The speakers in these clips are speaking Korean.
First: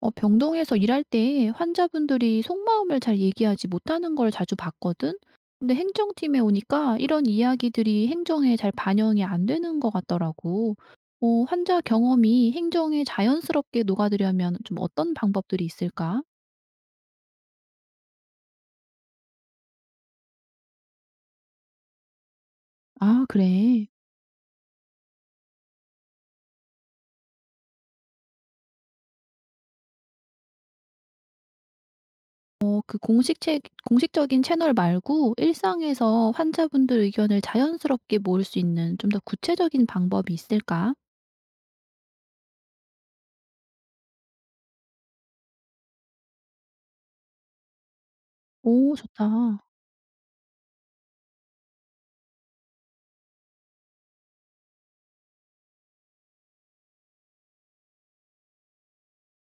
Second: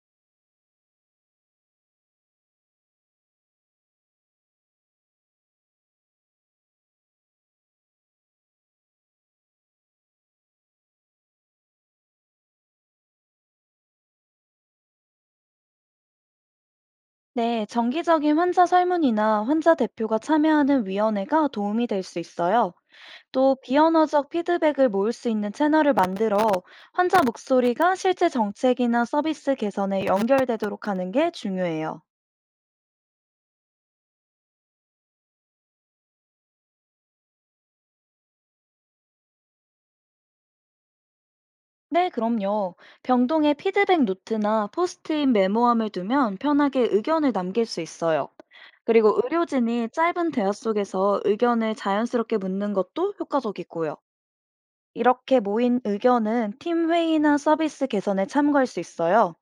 병동에서 일할 때 환자분들이 속마음을 잘 얘기하지 못하는 걸 자주 봤거든? 근데 행정팀에 오니까 이런 이야기들이 행정에 잘 반영이 안 되는 것 같더라고. 환자 경험이 행정에 자연스럽게 녹아들려면 좀 어떤 방법들이 있을까? 네, 정기적인 환자 설문이나 환자 대표가 참여하는 위원회가 도움이 될 수 있어요. 아, 또 그래. 비언어적 피드백을 모을 수 있는 채널을 만들어 환자 목소리가 실제 정책이나 서비스 개선에 연결되도록 하는 게 중요해요. 공식적인 채널 말고 일상에서 환자분들 의견을 자연스럽게 모을 수 있는 좀 더 구체적인 방법이 있을까? 네, 그럼요. 병동에 피드백 노트나 포스트잇 메모함을 두면 편하게 의견을 남길 수 있어요. 오, 그리고 좋다. 의료진이 짧은 대화 속에서 의견을 자연스럽게 묻는 것도 효과적이고요. 이렇게 모인 의견은 팀 회의나 서비스 개선에 참고할 수 있어요.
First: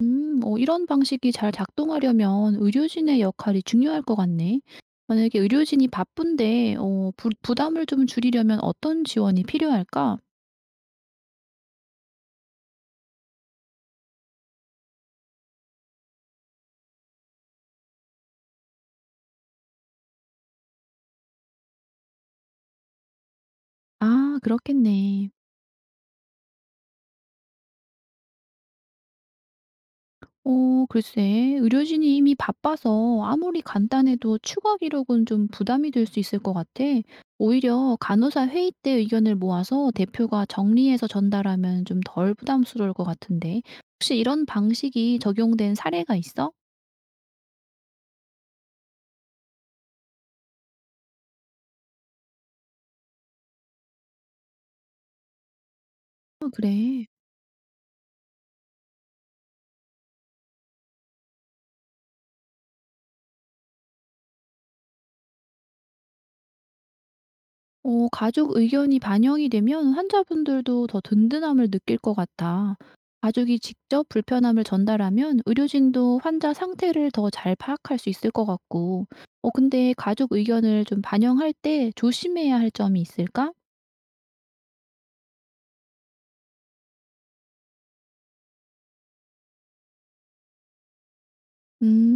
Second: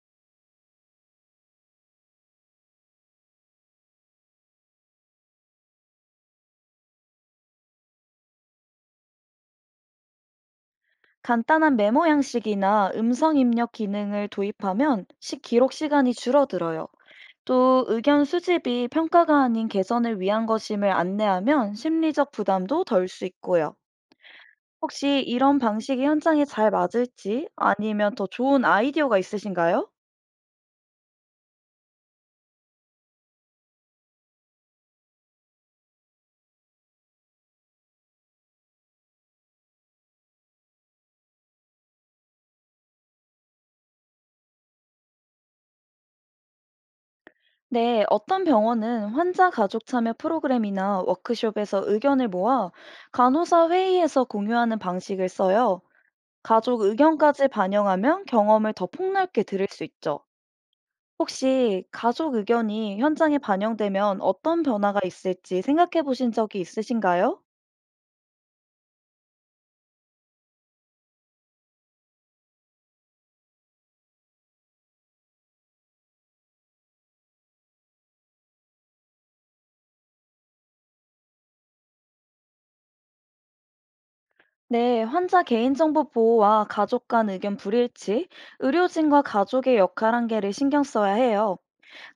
이런 방식이 잘 작동하려면 의료진의 역할이 중요할 것 같네. 만약에 의료진이 바쁜데, 부담을 좀 줄이려면 어떤 지원이 필요할까? 간단한 메모 양식이나 음성 입력 기능을 도입하면 시 기록 시간이 줄어들어요. 또 의견 수집이 평가가 아닌 개선을 위한 것임을 안내하면 심리적 부담도 덜 수 있고요. 아, 혹시 그렇겠네. 이런 방식이 현장에 잘 맞을지 아니면 더 좋은 아이디어가 있으신가요? 어, 글쎄, 의료진이 이미 바빠서 아무리 간단해도 추가 기록은 좀 부담이 될 수 있을 것 같아. 오히려 간호사 회의 때 의견을 모아서 대표가 정리해서 전달하면 좀 덜 부담스러울 것 같은데. 혹시 이런 방식이 적용된 사례가 있어? 네, 어떤 병원은 환자 가족 참여 프로그램이나 워크숍에서 의견을 모아 간호사 회의에서 공유하는 방식을 써요. 아, 가족 그래. 의견까지 반영하면 경험을 더 폭넓게 들을 수 있죠. 혹시 가족 의견이 현장에 반영되면 어떤 변화가 있을지 생각해 보신 적이 있으신가요? 가족 의견이 반영이 되면 환자분들도 더 든든함을 느낄 것 같아. 가족이 직접 불편함을 전달하면 의료진도 환자 상태를 더 잘 파악할 수 있을 것 같고. 근데 가족 의견을 좀 반영할 때 조심해야 할 점이 있을까? 네, 환자 개인정보 보호와 가족 간 의견 불일치, 의료진과 가족의 역할 한계를 신경 써야 해요.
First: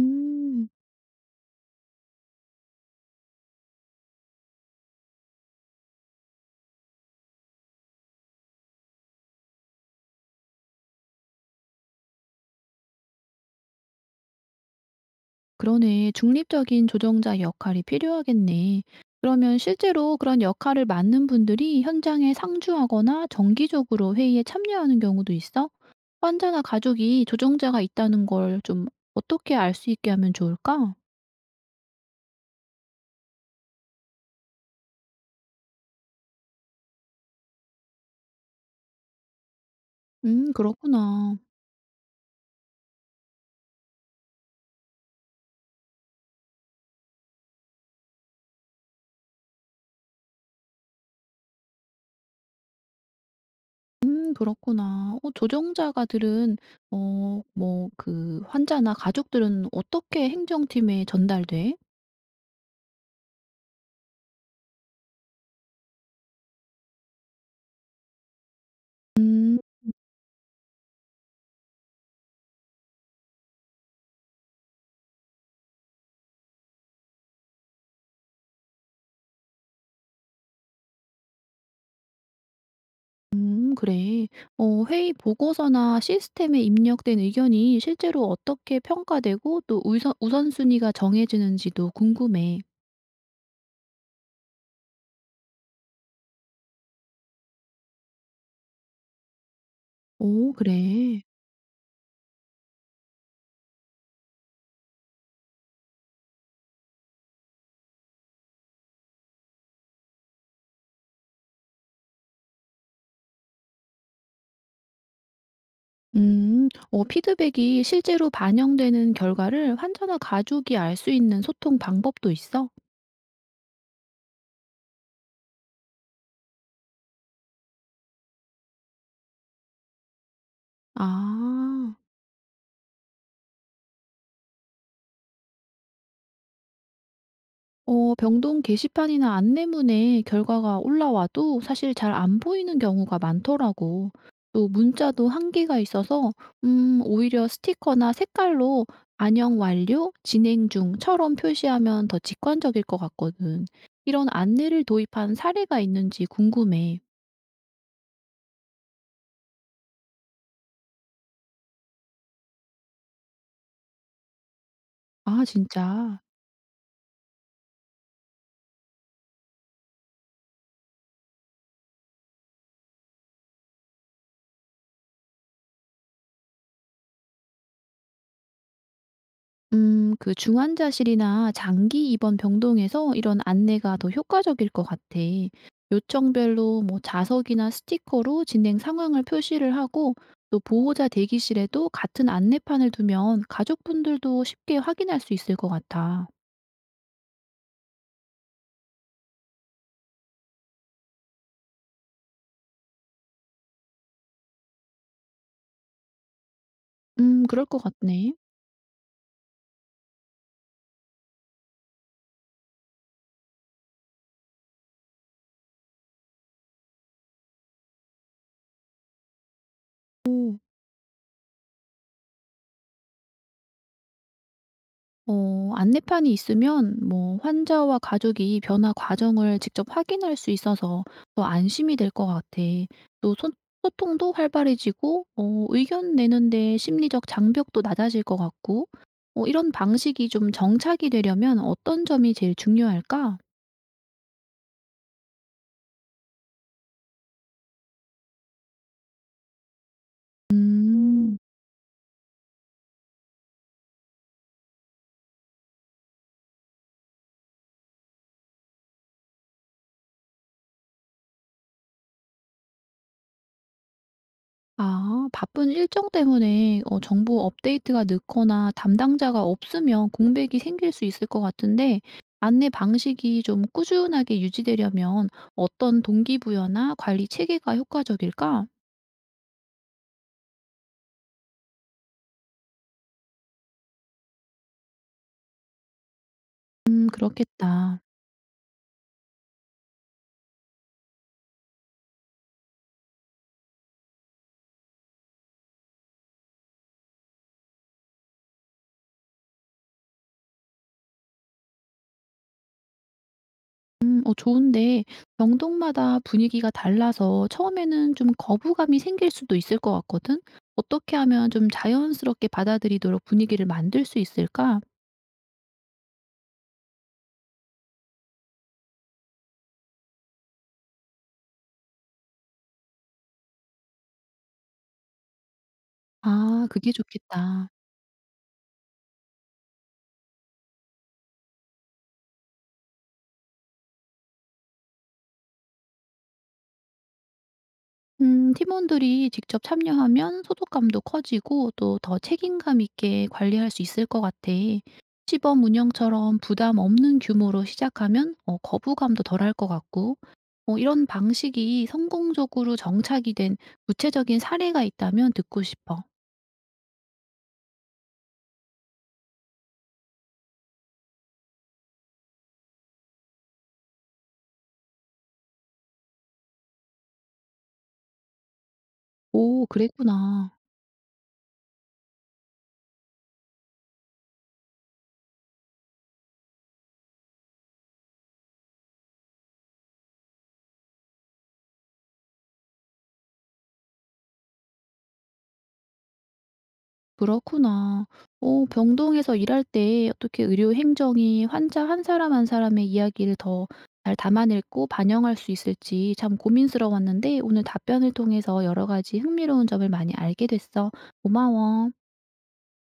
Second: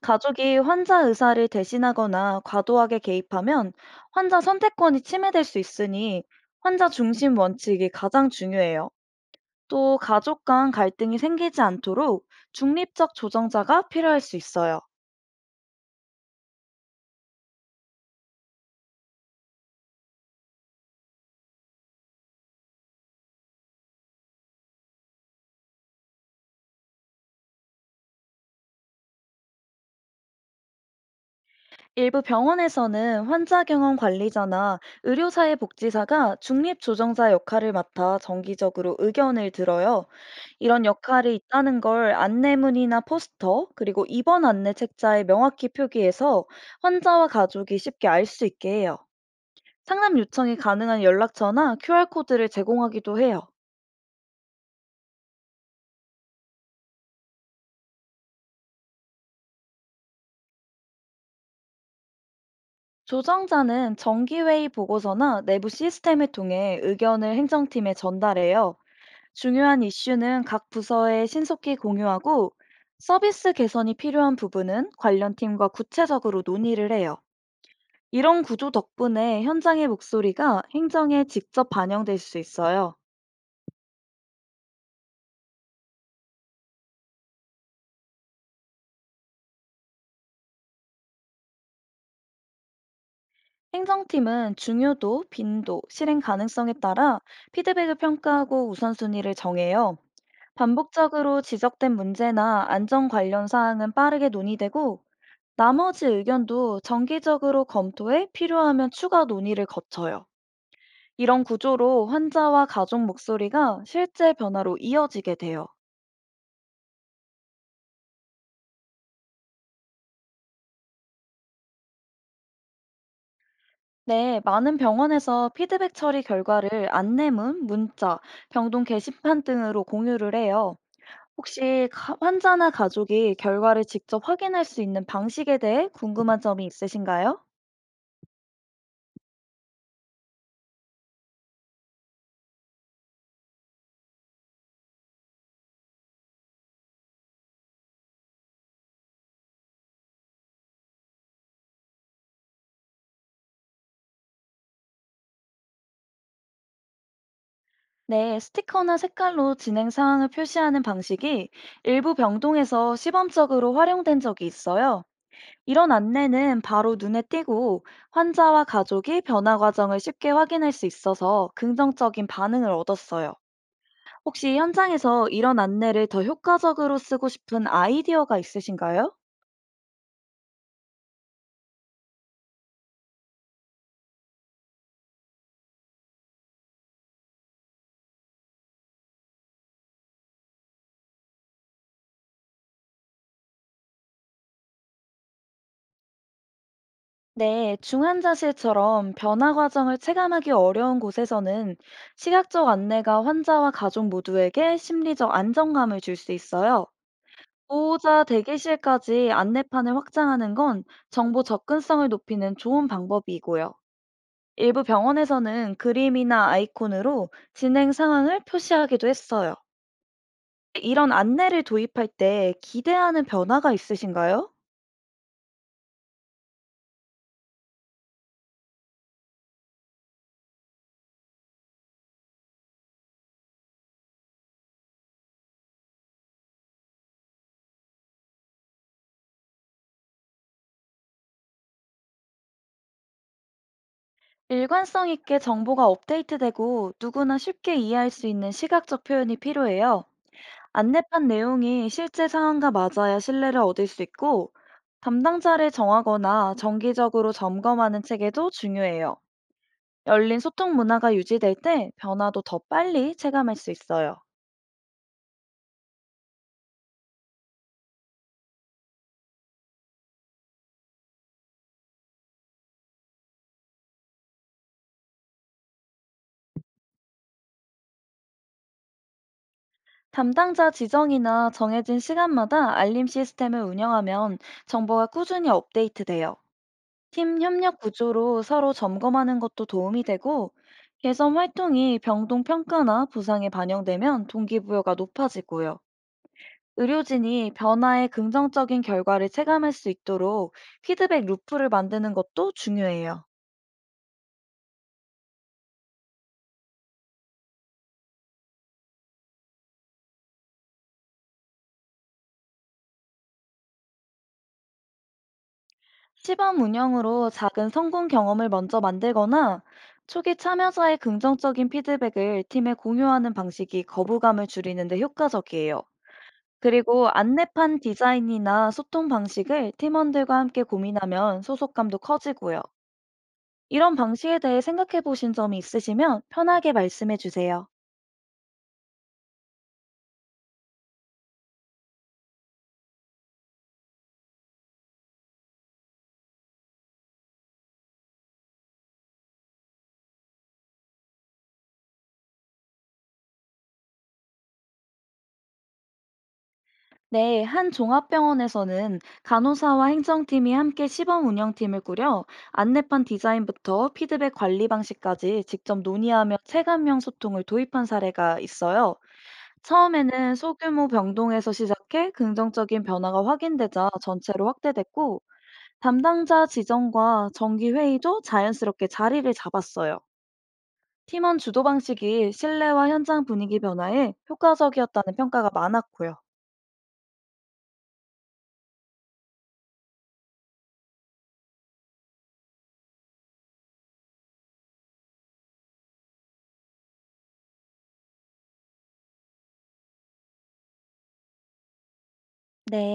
가족이 환자 의사를 대신하거나 과도하게 개입하면 환자 선택권이 침해될 수 있으니 환자 중심 원칙이 가장 중요해요. 또 가족 간 갈등이 생기지 않도록 중립적 조정자가 필요할 수 있어요. 그러네. 중립적인 조정자 역할이 필요하겠네. 그러면 실제로 그런 역할을 맡는 분들이 현장에 상주하거나 정기적으로 회의에 참여하는 경우도 있어? 환자나 가족이 조정자가 있다는 걸 좀 어떻게 알 수 있게 하면 좋을까? 일부 병원에서는 환자 경험 관리자나 의료사회복지사가 중립조정자 역할을 맡아 정기적으로 의견을 들어요. 음, 이런 역할이 그렇구나. 있다는 걸 안내문이나 포스터, 그리고 입원 안내 책자에 명확히 표기해서 환자와 가족이 쉽게 알 수 있게 해요. 상담 요청이 가능한 연락처나 QR코드를 제공하기도 해요. 음, 그렇구나. 어 조정자가 들은 어 뭐 그 환자나 가족들은 어떻게 행정팀에 전달돼? 조정자는 정기회의 보고서나 내부 시스템을 통해 의견을 행정팀에 전달해요. 음. 중요한 이슈는 각 부서에 신속히 공유하고 서비스 개선이 필요한 부분은 관련 팀과 구체적으로 논의를 해요. 이런 구조 덕분에 현장의 목소리가 행정에 직접 반영될 수 있어요. 음, 그래. 회의 보고서나 시스템에 입력된 의견이 실제로 어떻게 평가되고 또 우선순위가 정해지는지도 궁금해. 행정팀은 중요도, 빈도, 실행 가능성에 따라 피드백을 평가하고 우선순위를 정해요. 오, 그래. 반복적으로 지적된 문제나 안전 관련 사항은 빠르게 논의되고 나머지 의견도 정기적으로 검토해 필요하면 추가 논의를 거쳐요. 이런 구조로 환자와 가족 목소리가 실제 변화로 이어지게 돼요. 음. 피드백이 실제로 반영되는 결과를 환자나 가족이 알 수 있는 소통 방법도 있어? 네, 많은 병원에서 피드백 처리 결과를 안내문, 문자, 병동 게시판 등으로 공유를 해요. 혹시 아. 환자나 가족이 결과를 직접 확인할 수 있는 방식에 대해 궁금한 점이 있으신가요? 병동 게시판이나 안내문에 결과가 올라와도 사실 잘 안 보이는 경우가 많더라고. 또 문자도 한계가 있어서 음, 오히려 스티커나 색깔로 "반영 완료, 진행 중"처럼 표시하면 더 직관적일 것 같거든. 이런 안내를 도입한 사례가 있는지 궁금해. 네, 스티커나 색깔로 진행 상황을 표시하는 방식이 일부 병동에서 시범적으로 활용된 적이 있어요. 아, 이런 진짜? 안내는 바로 눈에 띄고 환자와 가족이 변화 과정을 쉽게 확인할 수 있어서 긍정적인 반응을 얻었어요. 혹시 현장에서 이런 안내를 더 효과적으로 쓰고 싶은 아이디어가 있으신가요? 그 중환자실이나 장기 입원 병동에서 이런 안내가 더 효과적일 것 같아. 요청별로 뭐 자석이나 스티커로 진행 상황을 표시를 하고 또 보호자 대기실에도 같은 안내판을 두면 가족분들도 쉽게 확인할 수 있을 것 같아. 네, 중환자실처럼 변화 과정을 체감하기 어려운 곳에서는 시각적 안내가 환자와 가족 모두에게 심리적 안정감을 줄 수 있어요. 그럴 것 보호자 같네. 대기실까지 안내판을 확장하는 건 정보 접근성을 높이는 좋은 방법이고요. 일부 병원에서는 그림이나 아이콘으로 진행 상황을 표시하기도 했어요. 이런 안내를 도입할 때 기대하는 변화가 있으신가요? 안내판이 있으면 뭐 환자와 가족이 변화 과정을 직접 확인할 수 있어서 더 안심이 될 것 같아. 또 소통도 활발해지고 의견 내는데 심리적 장벽도 낮아질 것 같고, 이런 방식이 좀 정착이 되려면 어떤 점이 제일 중요할까? 일관성 있게 정보가 업데이트되고 누구나 쉽게 이해할 수 있는 시각적 표현이 필요해요. 안내판 음. 내용이 실제 상황과 맞아야 신뢰를 얻을 수 있고 담당자를 정하거나 정기적으로 점검하는 체계도 중요해요. 열린 소통 문화가 유지될 때 변화도 더 빨리 체감할 수 있어요. 바쁜 일정 때문에 정보 업데이트가 늦거나 담당자가 없으면 공백이 생길 수 있을 것 같은데, 안내 방식이 좀 꾸준하게 유지되려면 어떤 동기부여나 관리 체계가 효과적일까? 담당자 지정이나 정해진 시간마다 알림 시스템을 운영하면 정보가 꾸준히 업데이트돼요. 음, 팀 협력 그렇겠다. 구조로 서로 점검하는 것도 도움이 되고, 개선 활동이 병동 평가나 부상에 반영되면 동기부여가 높아지고요. 의료진이 변화의 긍정적인 결과를 체감할 수 있도록 피드백 루프를 만드는 것도 중요해요. 좋은데, 병동마다 분위기가 달라서 처음에는 좀 거부감이 생길 수도 있을 것 같거든. 어떻게 하면 좀 자연스럽게 받아들이도록 분위기를 만들 수 있을까? 시범 운영으로 작은 성공 경험을 먼저 만들거나 초기 참여자의 긍정적인 피드백을 팀에 공유하는 방식이 거부감을 줄이는 데 효과적이에요. 아, 그게 그리고 좋겠다. 안내판 디자인이나 소통 방식을 팀원들과 함께 고민하면 소속감도 커지고요. 이런 방식에 대해 생각해 보신 점이 있으시면 편하게 말씀해 주세요. 팀원들이 직접 참여하면 소속감도 커지고 또 더 책임감 있게 관리할 수 있을 것 같아. 시범 운영처럼 부담 없는 규모로 시작하면 거부감도 덜할 것 같고, 이런 방식이 성공적으로 정착이 된 구체적인 사례가 있다면 듣고 싶어. 네, 한 종합병원에서는 간호사와 행정팀이 함께 시범 운영팀을 꾸려 안내판 디자인부터 피드백 관리 방식까지 직접 논의하며 체감형 소통을 도입한 사례가 있어요. 오, 처음에는 그랬구나. 소규모 병동에서 시작해 긍정적인 변화가 확인되자 전체로 확대됐고, 담당자 지정과 정기 회의도 자연스럽게 자리를 잡았어요. 팀원 주도 방식이 신뢰와 현장 분위기 변화에 효과적이었다는 평가가 많았고요. 그렇구나. 병동에서 일할 때 어떻게 의료 행정이 환자 한 사람 한 사람의 이야기를 더 잘 담아냈고 반영할 수 있을지 참 고민스러웠는데 오늘 답변을 통해서 여러 가지 흥미로운 점을 많이 알게 됐어. 고마워.